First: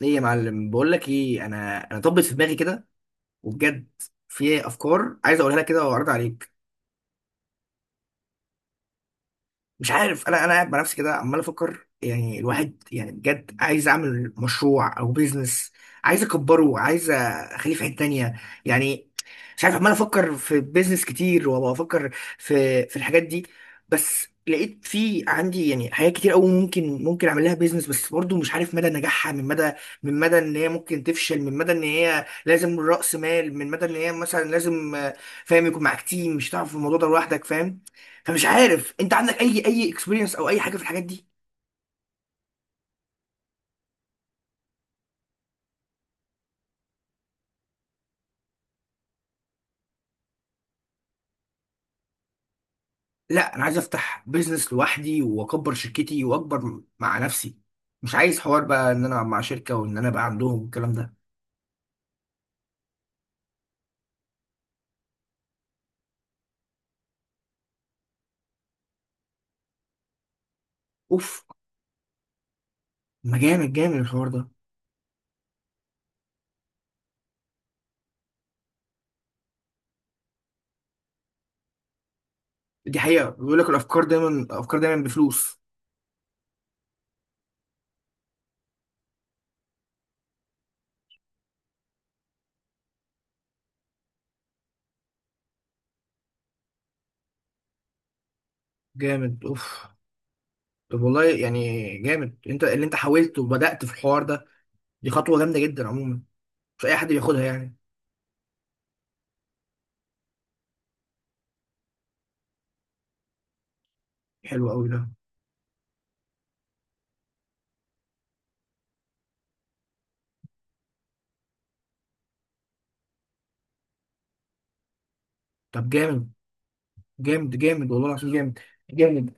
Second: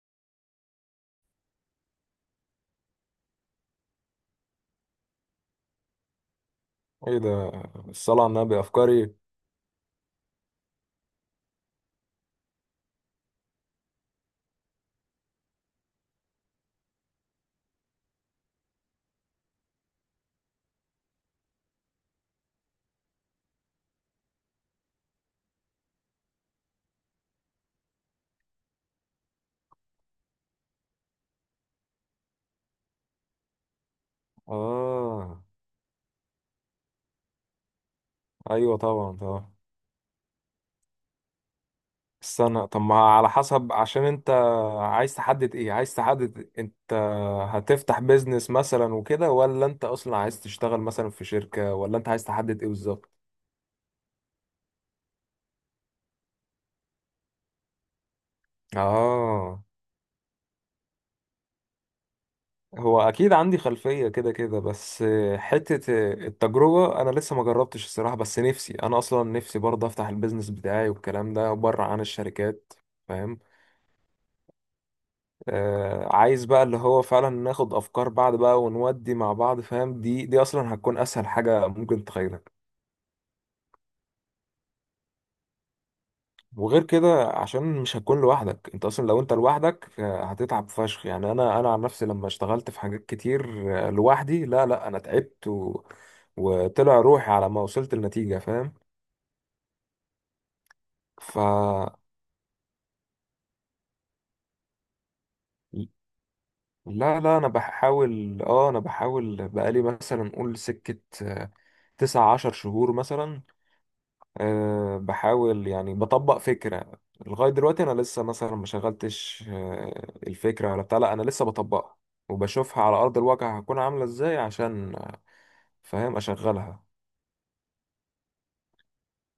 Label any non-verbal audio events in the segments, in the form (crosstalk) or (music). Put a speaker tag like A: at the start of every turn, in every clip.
A: ليه يا معلم؟ بقول لك ايه، انا طبت في دماغي كده وبجد. في افكار عايز اقولها لك كده واعرض عليك.
B: ايه ده؟ الصلاة على النبي افكاري.
A: مش عارف، انا قاعد مع نفسي كده عمال افكر، يعني الواحد يعني بجد عايز اعمل مشروع او بيزنس، عايز اكبره، عايز اخليه في حته تانية يعني. مش عارف، عمال افكر في بيزنس كتير وافكر في الحاجات دي. بس لقيت في عندي يعني حاجات كتير قوي ممكن اعمل لها بيزنس، بس برضو مش عارف مدى نجاحها، من مدى ان هي ممكن تفشل، من مدى ان هي لازم رأس مال، من مدى ان هي مثلا لازم،
B: اه
A: فاهم، يكون معاك تيم. مش هتعرف في الموضوع ده لوحدك، فاهم. فمش
B: ايوه،
A: عارف
B: طبعا
A: انت عندك
B: طبعا.
A: اي اكسبيرينس او اي حاجه في الحاجات دي.
B: استنى، طب ما على حسب، عشان انت عايز تحدد ايه، عايز تحدد انت هتفتح بيزنس مثلا وكده، ولا انت اصلا عايز تشتغل مثلا في شركة، ولا انت عايز تحدد ايه بالظبط؟
A: لا انا عايز افتح بيزنس لوحدي واكبر شركتي واكبر مع نفسي، مش عايز حوار بقى ان انا مع
B: اه
A: شركه وان انا بقى عندهم الكلام ده.
B: هو اكيد عندي خلفية كده كده، بس حتة التجربة، انا لسه ما جربتش الصراحة، بس نفسي، انا اصلا نفسي برضه افتح البيزنس بتاعي والكلام
A: اوف،
B: ده بره عن الشركات،
A: ما
B: فاهم؟
A: جامد جامد الحوار ده.
B: عايز بقى اللي هو فعلا ناخد افكار بعض بقى، ونودي مع بعض، فاهم؟ دي اصلا هتكون اسهل حاجه ممكن تخيلك.
A: دي حقيقه، بيقول لك الافكار دايما، الافكار دايما بفلوس.
B: وغير كده عشان مش هتكون لوحدك، انت اصلا لو انت لوحدك هتتعب فشخ، يعني انا عن نفسي لما اشتغلت في حاجات كتير لوحدي، لا لا انا تعبت وطلع روحي على ما وصلت النتيجه، فاهم؟
A: جامد، اوف. طب والله
B: ف
A: يعني جامد انت اللي انت حاولت وبدات في الحوار ده. دي خطوه جامده جدا عموما، مش اي حد
B: لا لا
A: بياخدها
B: انا
A: يعني.
B: بحاول، بقالي مثلا قول سكه 19 شهر مثلا.
A: حلو قوي ده.
B: بحاول يعني بطبق فكرة. لغاية دلوقتي أنا لسه مثلا ما شغلتش الفكرة ولا بتاع، لا أنا لسه بطبقها وبشوفها على أرض الواقع هتكون عاملة إزاي، عشان
A: طب
B: فاهم
A: جامد،
B: أشغلها.
A: جامد جامد والله العظيم، جامد جامد.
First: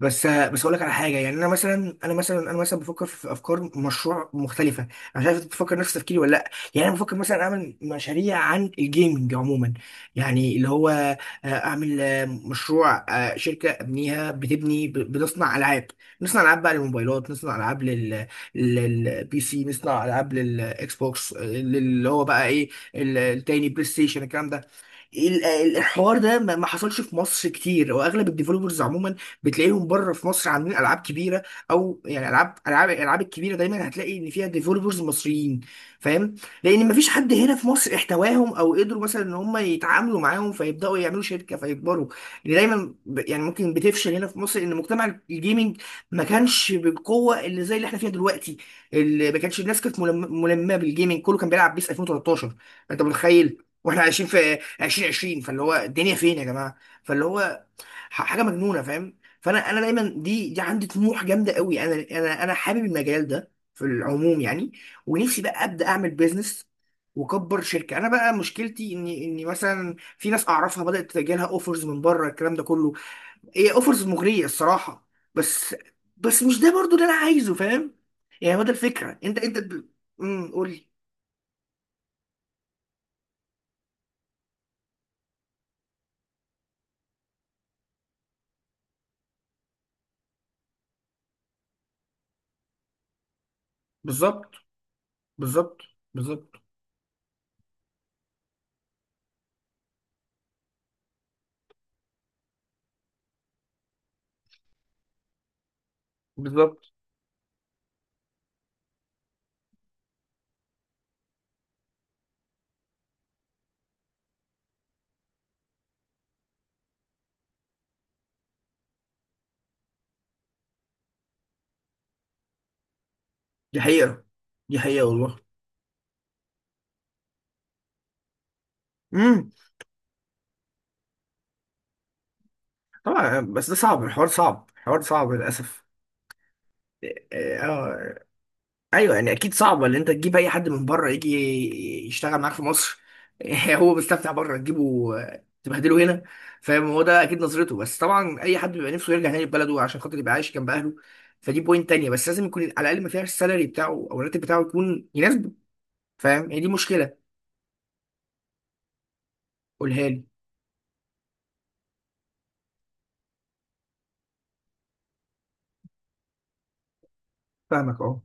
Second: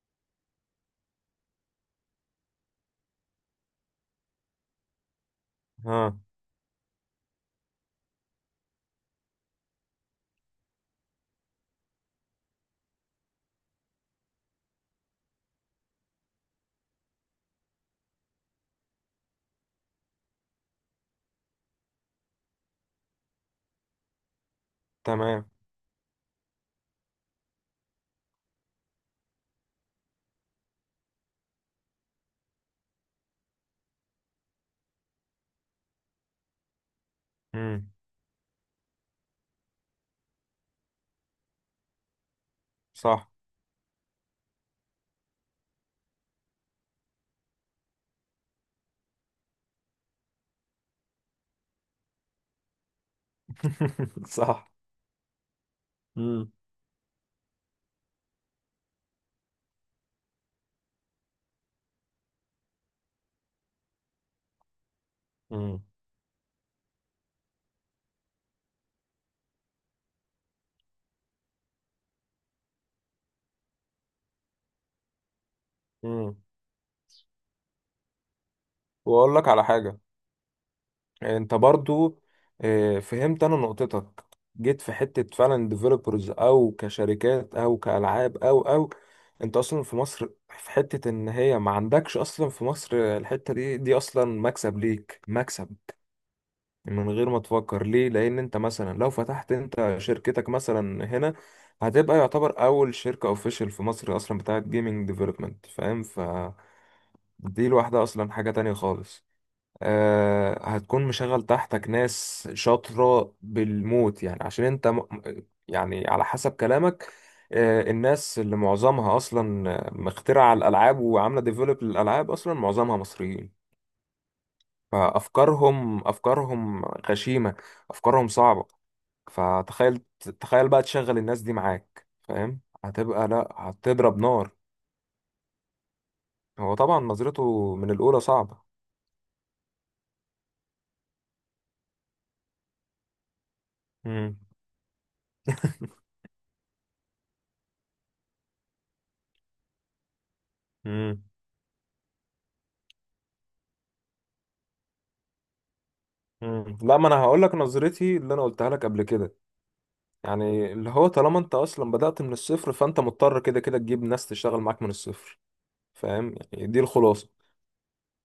A: بس اقول لك على حاجه. يعني انا مثلا بفكر في افكار مشروع مختلفه. انا مش عارف انت بتفكر نفس
B: ها.
A: تفكيري ولا لا. يعني انا بفكر مثلا اعمل مشاريع عن الجيمنج عموما. يعني اللي هو، اعمل مشروع، شركه ابنيها بتبني، بتصنع العاب. نصنع العاب بقى للموبايلات، نصنع العاب لل، سي، نصنع العاب للاكس بوكس. اللي هو بقى ايه، التاني، بلاي ستيشن الكلام ده.
B: تمام.
A: الحوار ده ما حصلش في مصر كتير. واغلب الديفلوبرز عموما بتلاقيهم بره في مصر عاملين العاب كبيره. او يعني العاب، الالعاب الكبيره دايما هتلاقي ان فيها ديفلوبرز مصريين، فاهم. لان ما فيش حد هنا في
B: مم.
A: مصر احتواهم او قدروا مثلا ان هم يتعاملوا معاهم فيبداوا يعملوا شركه فيكبروا. اللي دايما
B: صح.
A: يعني ممكن بتفشل هنا في مصر، ان مجتمع الجيمنج ما كانش بالقوه اللي زي اللي احنا فيها دلوقتي. اللي ما كانش الناس كانت ملمه بالجيمنج، كله كان بيلعب بيس 2013. انت متخيل؟ واحنا عايشين
B: (laughs)
A: في
B: صح.
A: 2020. فاللي هو الدنيا فين يا
B: مم.
A: جماعه. فاللي هو حاجه مجنونه، فاهم. فانا دايما، دي عندي طموح جامده قوي. انا حابب المجال ده في العموم يعني، ونفسي بقى
B: مم.
A: ابدا اعمل بيزنس واكبر شركه. انا بقى مشكلتي اني مثلا في ناس اعرفها بدات تجيلها اوفرز من بره، الكلام ده كله. هي اوفرز مغريه الصراحه، بس
B: مم.
A: بس مش ده برضو اللي انا عايزه، فاهم. يعني هو ده الفكره.
B: وأقول
A: انت
B: لك
A: انت
B: على
A: ب...
B: حاجة.
A: قول لي.
B: انت برضو فهمت انا نقطتك. جيت في حتة فعلا ديفلوبرز او كشركات او كالعاب او انت اصلا في مصر، في حتة ان هي ما عندكش اصلا في مصر، الحتة دي اصلا
A: بالظبط،
B: مكسب ليك، مكسب
A: بالظبط، بالظبط،
B: من غير ما تفكر ليه. لان انت مثلا لو فتحت انت شركتك مثلا هنا، هتبقى يعتبر اول شركة اوفيشال في مصر اصلا بتاعت جيمنج ديفلوبمنت، فاهم؟ فدي
A: بالظبط.
B: لوحدها اصلا حاجة تانية خالص. هتكون مشغل تحتك ناس شاطرة بالموت، يعني عشان انت يعني على حسب كلامك، الناس اللي معظمها اصلا مخترعة الالعاب وعاملة ديفلوب للالعاب، اصلا معظمها مصريين.
A: دي حقيقة، دي حقيقة والله.
B: فافكارهم غشيمة، افكارهم صعبة.
A: امم
B: فتخيل، تخيل بقى تشغل الناس دي معاك، فاهم؟ هتبقى،
A: طبعا،
B: لا،
A: بس ده صعب،
B: هتضرب
A: الحوار
B: نار.
A: صعب، الحوار صعب للأسف.
B: هو طبعا
A: إيه،
B: نظرته من الاولى
A: آه
B: صعبة.
A: أيوه، يعني أكيد صعب إن أنت تجيب أي حد من بره يجي يشتغل معاك في مصر. (laughs) هو مستمتع
B: مم.
A: بره، تجيبه تبهدله هنا، فاهم. هو ده أكيد نظرته، بس طبعا أي حد بيبقى نفسه يرجع تاني لبلده، عشان خاطر يبقى عايش جنب أهله.
B: مم.
A: فدي بوينت تانية، بس لازم يكون على الأقل ما فيهاش السالري بتاعه أو الراتب بتاعه يكون يناسبه، فاهم. هي دي
B: مم. لا، ما انا
A: مشكلة.
B: هقول لك نظرتي اللي انا قلتها لك قبل كده.
A: قولها لي.
B: يعني اللي هو طالما انت اصلا بدأت من الصفر، فانت مضطر كده كده تجيب ناس تشتغل معاك من الصفر، فاهم؟ يعني دي الخلاصه.
A: فاهمك، أه.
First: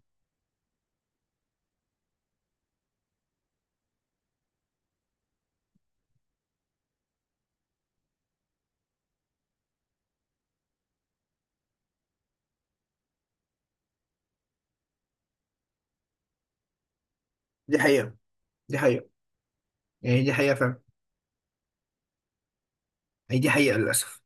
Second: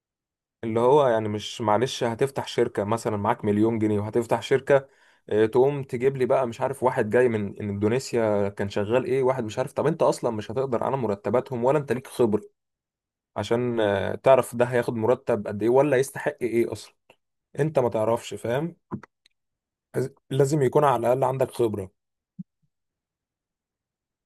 B: اللي هو يعني مش معلش، هتفتح شركه مثلا معاك 1,000,000 جنيه وهتفتح شركه، تقوم تجيب لي بقى مش عارف واحد جاي من اندونيسيا كان شغال ايه، واحد مش عارف، طب انت اصلا مش هتقدر على مرتباتهم، ولا انت ليك خبره عشان تعرف ده هياخد مرتب قد ايه، ولا يستحق ايه اصلا. انت
A: دي
B: ما
A: حقيقة،
B: تعرفش، فاهم؟
A: دي حقيقة، يعني دي حقيقة،
B: لازم
A: فاهم.
B: يكون على الاقل عندك خبره.
A: هي دي حقيقة للأسف.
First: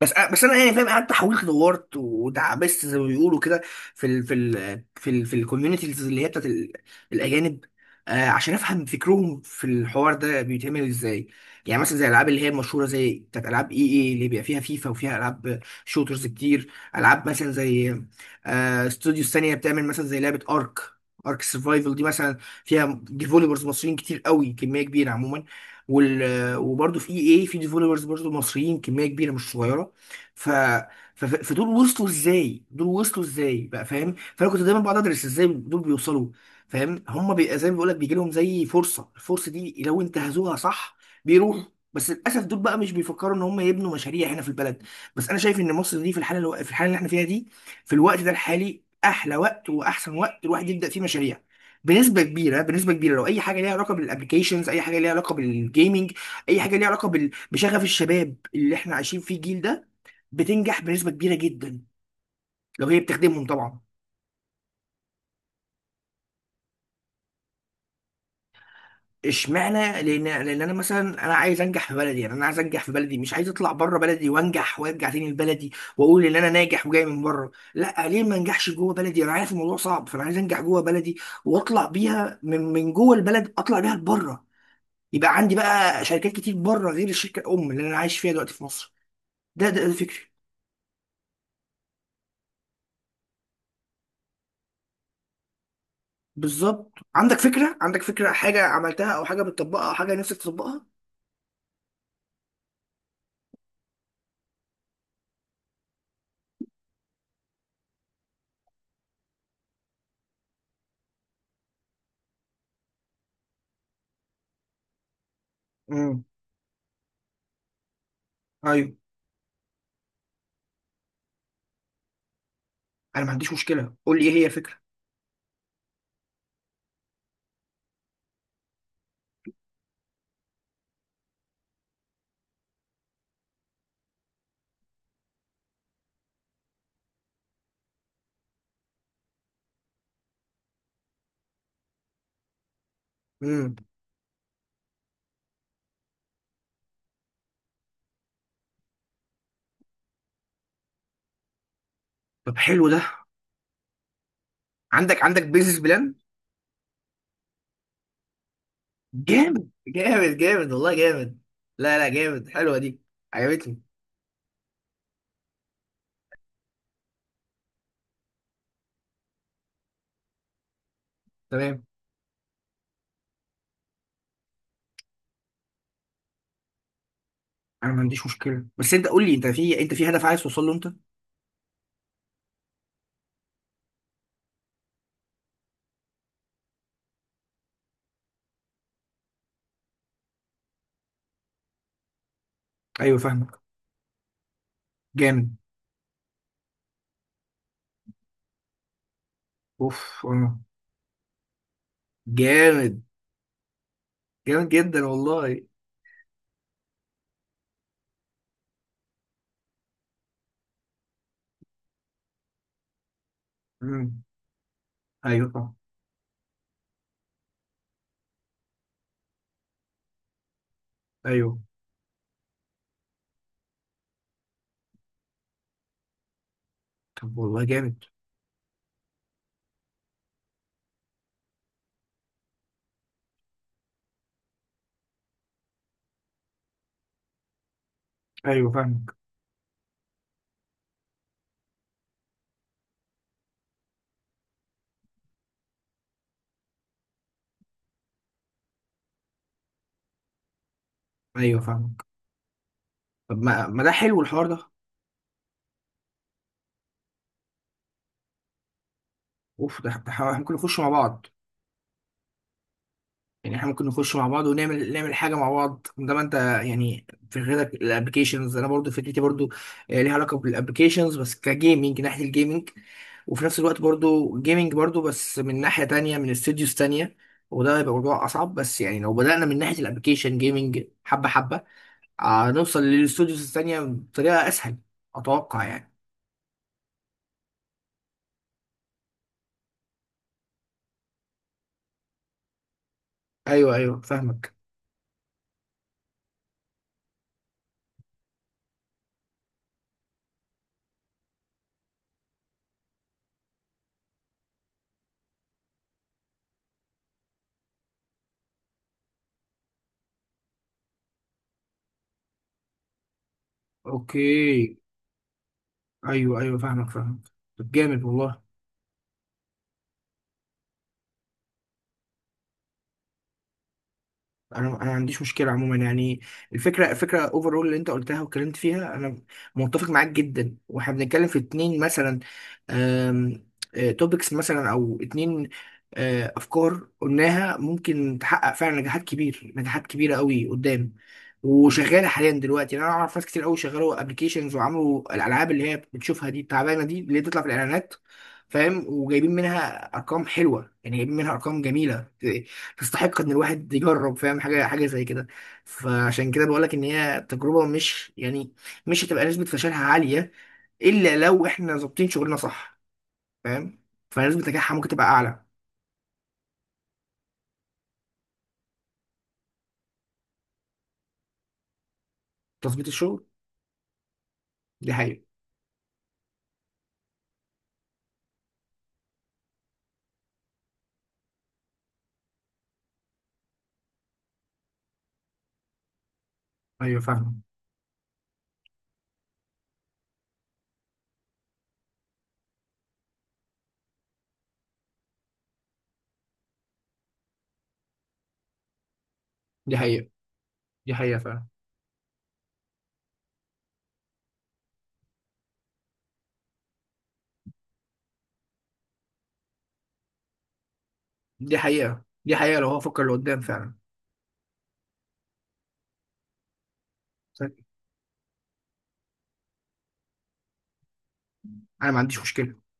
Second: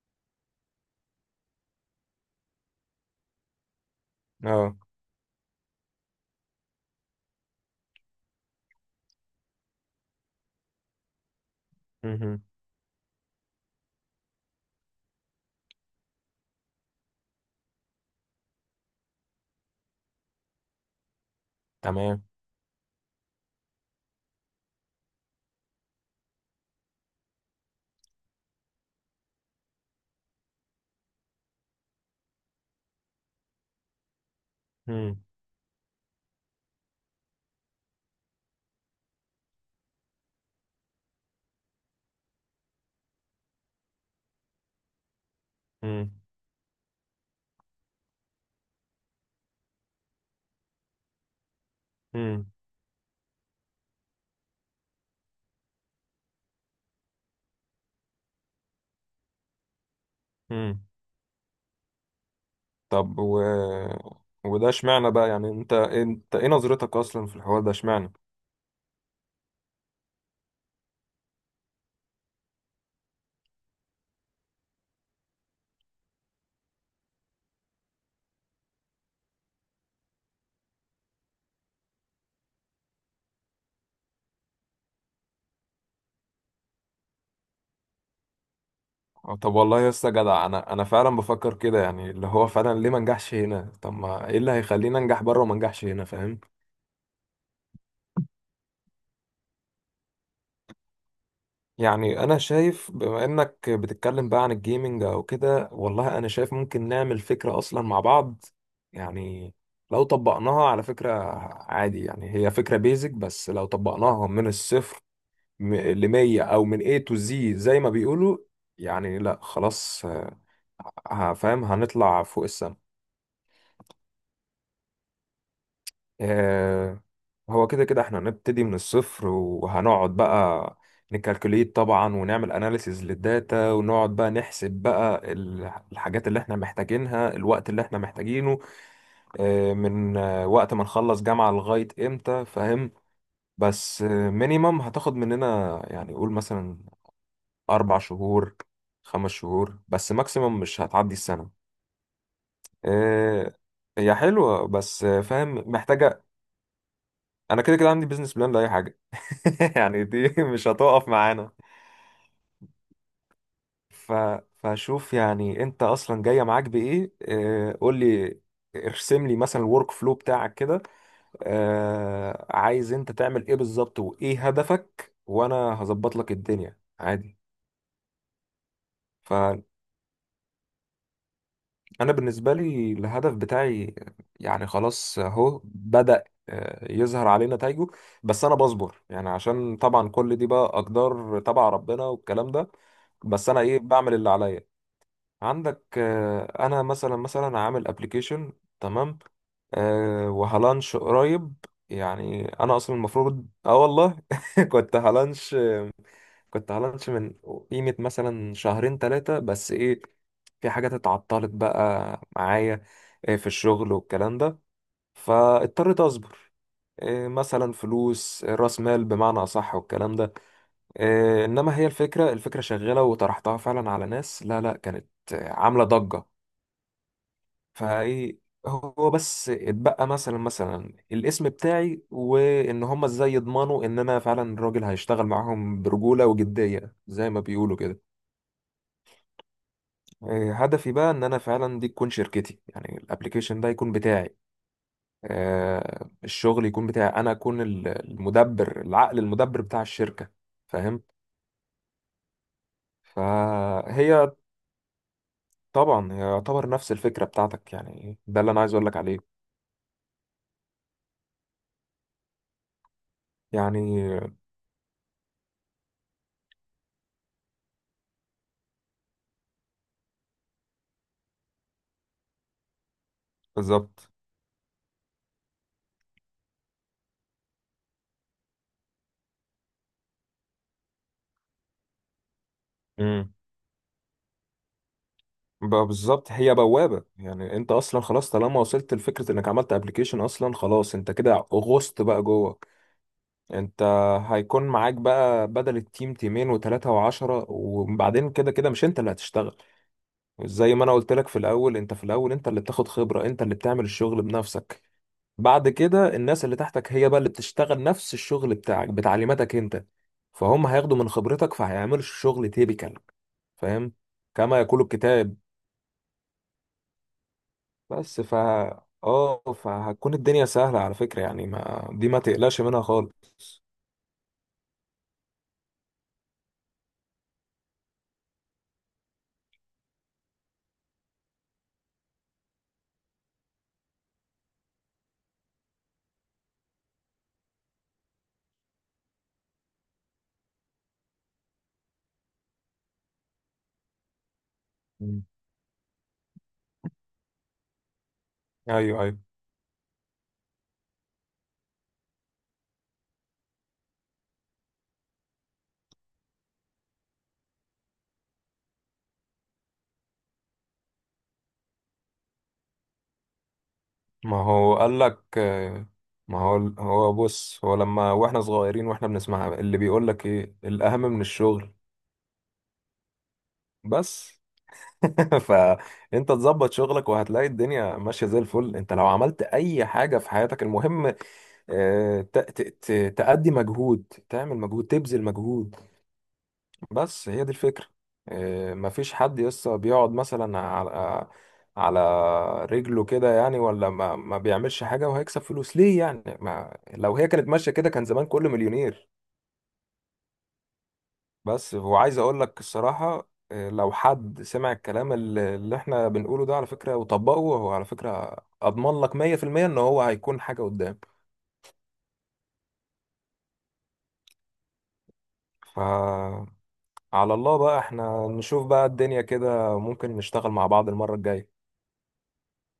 A: بس انا يعني، فاهم، قعدت حاولت دورت ودعبست زي ما بيقولوا كده،
B: اه.
A: في الكوميونيتيز اللي هي بتاعت الاجانب، عشان افهم فكرهم في الحوار ده بيتعمل ازاي. يعني مثلا زي الالعاب اللي
B: مهم.
A: هي المشهوره، زي بتاعت العاب اي اي، اللي بيبقى فيها فيفا وفيها العاب شوترز كتير. العاب مثلا زي، استوديوز ثانيه بتعمل مثلا زي لعبه، ارك سرفايفل دي
B: تمام.
A: مثلا، فيها ديفولبرز مصريين كتير قوي، كميه كبيره عموما. وال وبرضه في اي اي في ديفولبرز برضه مصريين كميه كبيره مش صغيره. ف... فدول وصلوا ازاي، دول وصلوا ازاي بقى، فاهم. فانا كنت دايما بقعد
B: مم.
A: ادرس ازاي دول بيوصلوا، فاهم. زي ما بيقول لك بيجي لهم زي فرصه، الفرصه دي لو انتهزوها صح بيروحوا. بس للاسف دول بقى مش بيفكروا ان هم يبنوا مشاريع هنا في البلد. بس انا شايف ان مصر
B: مم.
A: دي في الحاله اللي احنا فيها دي، في الوقت ده الحالي احلى وقت واحسن وقت الواحد يبدا فيه مشاريع. بنسبه
B: مم.
A: كبيره، بنسبه كبيره لو اي حاجه ليها علاقه بالابلكيشنز، اي حاجه ليها علاقه بالجيمنج، اي حاجه ليها علاقه بشغف الشباب اللي احنا عايشين فيه، الجيل ده، بتنجح
B: مم.
A: بنسبه كبيره جدا، لو هي
B: طب
A: بتخدمهم طبعا.
B: وده اشمعنى بقى؟ يعني انت ايه نظرتك اصلا في الحوار ده، اشمعنى؟
A: اشمعنى؟ لان انا عايز انجح في بلدي. يعني انا عايز انجح في بلدي، مش عايز اطلع بره بلدي وانجح وارجع تاني لبلدي واقول ان انا ناجح وجاي من بره. لا، ليه ما انجحش جوه بلدي؟ انا عارف الموضوع صعب، فانا عايز انجح جوه بلدي واطلع بيها من جوه البلد، اطلع بيها لبره، يبقى عندي بقى شركات كتير بره غير الشركه الام اللي انا عايش فيها دلوقتي في مصر.
B: أو، طب
A: ده
B: والله
A: ده
B: يا
A: ده
B: اسطى
A: فكري.
B: جدع، انا فعلا بفكر كده. يعني اللي هو فعلا، ليه ما نجحش هنا؟ طب ما ايه اللي هيخليني انجح بره وما نجحش هنا، فاهم؟
A: بالظبط، عندك فكره، عندك فكره، حاجه عملتها او حاجه بتطبقها او حاجه نفسك تطبقها؟
B: يعني انا شايف بما انك بتتكلم بقى عن الجيمنج او كده، والله انا شايف ممكن نعمل فكرة اصلا مع بعض، يعني لو طبقناها على فكرة عادي، يعني هي فكرة بيزك، بس لو طبقناها من الصفر
A: امم
B: لمية أو من A to Z زي ما بيقولوا،
A: ايوه،
B: يعني لا خلاص، هفهم هنطلع فوق السما.
A: انا ما عنديش مشكله، قول لي ايه هي الفكره.
B: آه، هو كده كده احنا هنبتدي من الصفر، وهنقعد بقى نكالكوليت طبعا، ونعمل اناليسيز للداتا، ونقعد بقى نحسب بقى الحاجات اللي احنا محتاجينها، الوقت اللي احنا محتاجينه، من وقت ما نخلص جامعة لغاية امتى، فاهم؟
A: امم
B: بس مينيمم هتاخد مننا، يعني قول مثلا أربع شهور، خمس شهور، بس ماكسيموم مش هتعدي السنة.
A: طب حلو ده.
B: إيه. هي حلوة، بس
A: عندك
B: فاهم
A: بيزنس بلان؟
B: محتاجة. أنا كده كده عندي بيزنس بلان لأي حاجة.
A: جامد،
B: (laughs) يعني دي
A: جامد
B: مش
A: جامد والله،
B: هتقف
A: جامد.
B: معانا.
A: لا لا، جامد، حلوه دي، عجبتني.
B: ف... فشوف، يعني أنت أصلا جاية معاك بإيه، إيه قول لي، ارسم لي مثلا الورك فلو بتاعك كده.
A: تمام،
B: عايز أنت تعمل إيه بالظبط، وإيه هدفك؟ وأنا هظبط لك الدنيا عادي.
A: انا ما عنديش مشكله. بس انت قول
B: ف
A: لي، انت في، انت في هدف عايز توصل له انت؟
B: انا بالنسبه لي الهدف بتاعي، يعني خلاص اهو بدأ يظهر عليه نتائجه، بس انا بصبر يعني، عشان طبعا كل دي بقى اقدار تبع ربنا والكلام ده،
A: ايوه،
B: بس
A: فاهمك.
B: انا ايه، بعمل اللي عليا.
A: جامد،
B: عندك انا مثلا عامل ابلكيشن. تمام.
A: اوف، اه،
B: وهلانش قريب، يعني انا اصلا
A: جامد،
B: المفروض والله
A: جامد
B: (laughs) كنت
A: جدا
B: هلانش،
A: والله.
B: كنت على لانش من قيمة مثلا شهرين ثلاثة، بس ايه، في حاجات اتعطلت بقى معايا، إيه، في الشغل
A: امم
B: والكلام ده،
A: ايوه، فاهم.
B: فاضطريت اصبر، إيه، مثلا فلوس، إيه، راس مال بمعنى اصح والكلام ده، إيه،
A: ايوه،
B: انما هي الفكرة، شغالة وطرحتها فعلا على ناس، لا لا كانت عاملة ضجة.
A: طب والله جامد.
B: فايه. هو بس اتبقى مثلا الاسم بتاعي، وان هم ازاي يضمنوا ان انا فعلا الراجل هيشتغل معاهم برجولة وجدية زي ما بيقولوا كده.
A: ايوه، فاهمك.
B: إيه، هدفي بقى ان انا فعلا دي تكون شركتي، يعني الابليكيشن ده يكون بتاعي، الشغل يكون بتاعي، انا اكون المدبر، العقل المدبر بتاع الشركة، فاهم؟
A: ايوه، فاهمك. طب، ما ده حلو
B: فهي
A: الحوار ده.
B: طبعا هي يعتبر نفس الفكرة بتاعتك، يعني ده اللي انا عايز اقول لك عليه.
A: اوف، ممكن نخش مع بعض. يعني احنا ممكن
B: يعني
A: نخش مع بعض ونعمل، نعمل حاجه مع بعض. ده ما انت يعني. في غيرك، الابلكيشنز انا برضو فكرتي برضو، ليها علاقه بالابلكيشنز بس كجيمنج، ناحيه الجيمنج. وفي نفس الوقت
B: بالظبط.
A: برضو جيمنج برضو، بس من ناحيه تانية، من استوديوز تانية. وده هيبقى موضوع اصعب، بس يعني لو بدانا من ناحيه الابلكيشن جيمنج حبه حبه، هنوصل
B: امم
A: للاستوديوز التانية بطريقه اسهل، اتوقع يعني.
B: بالظبط. هي بوابة، يعني انت اصلا خلاص طالما وصلت لفكرة انك عملت ابليكيشن اصلا، خلاص، انت كده غصت بقى جوه.
A: ايوه،
B: انت
A: ايوه، فاهمك.
B: هيكون معاك بقى بدل التيم تيمين وتلاتة وعشرة، وبعدين كده كده مش انت اللي هتشتغل، زي ما انا قلت لك في الاول، انت في الاول انت اللي بتاخد خبرة، انت اللي بتعمل الشغل بنفسك، بعد كده الناس اللي تحتك هي بقى اللي بتشتغل نفس الشغل بتاعك بتعليماتك انت، فهم هياخدوا من خبرتك، فهيعملوا الشغل تيبيكال، فاهم؟ كما
A: اوكي.
B: يقول الكتاب.
A: ايوه، ايوه، فاهمك، فاهمك. طب جامد
B: بس
A: والله.
B: اه فهتكون الدنيا سهلة على فكرة، يعني ما دي ما تقلقش منها خالص.
A: انا ما عنديش مشكله عموما يعني. الفكره اوفرول اللي انت قلتها واتكلمت فيها، انا متفق معاك جدا. واحنا بنتكلم في اتنين مثلا توبكس مثلا، او اتنين، افكار قلناها، ممكن تحقق فعلا نجاحات كبيره قوي قدام، وشغاله حاليا دلوقتي يعني. انا اعرف ناس كتير قوي شغالوا ابلكيشنز وعملوا
B: مم.
A: الالعاب اللي هي بتشوفها دي التعبانه دي اللي بتطلع في الاعلانات، فاهم.
B: ايوه، ايوه.
A: وجايبين منها ارقام حلوه، يعني جايبين منها ارقام جميله، تستحق ان الواحد يجرب، فاهم، حاجه حاجه زي كده. فعشان كده بقول لك ان هي تجربه، مش يعني مش هتبقى نسبه فشلها عاليه، الا لو احنا ظابطين شغلنا صح، فاهم.
B: ما
A: فنسبه نجاحها
B: هو
A: ممكن
B: قال
A: تبقى
B: لك
A: اعلى.
B: ما هو بص، هو لما واحنا صغيرين واحنا بنسمع اللي بيقول لك ايه الاهم من الشغل،
A: تظبيط الشغل،
B: بس.
A: دي حقيقه.
B: (laughs) فانت تظبط شغلك وهتلاقي الدنيا ماشيه زي الفل. انت لو عملت اي حاجه في حياتك المهم تأدي مجهود، تعمل مجهود، تبذل مجهود.
A: ايوه،
B: بس
A: فاهم.
B: هي دي الفكرة. إيه، مفيش حد يسطا بيقعد مثلا على على رجله كده، يعني، ولا ما بيعملش حاجة وهيكسب فلوس، ليه يعني؟ ما لو هي كانت ماشية كده كان زمان كله مليونير.
A: دي حقيقه، دي حقيقه فعلا.
B: بس وعايز اقول لك الصراحة، إيه، لو حد سمع الكلام اللي احنا بنقوله ده، على فكرة، وطبقه هو، على فكرة اضمن لك 100% ان هو هيكون حاجة قدام.
A: دي حقيقه، دي حقيقه، لو هو فكر لقدام فعلا.
B: ف على الله بقى، احنا نشوف بقى الدنيا، كده ممكن نشتغل مع بعض المرة الجاية.
A: انا ما عنديش مشكله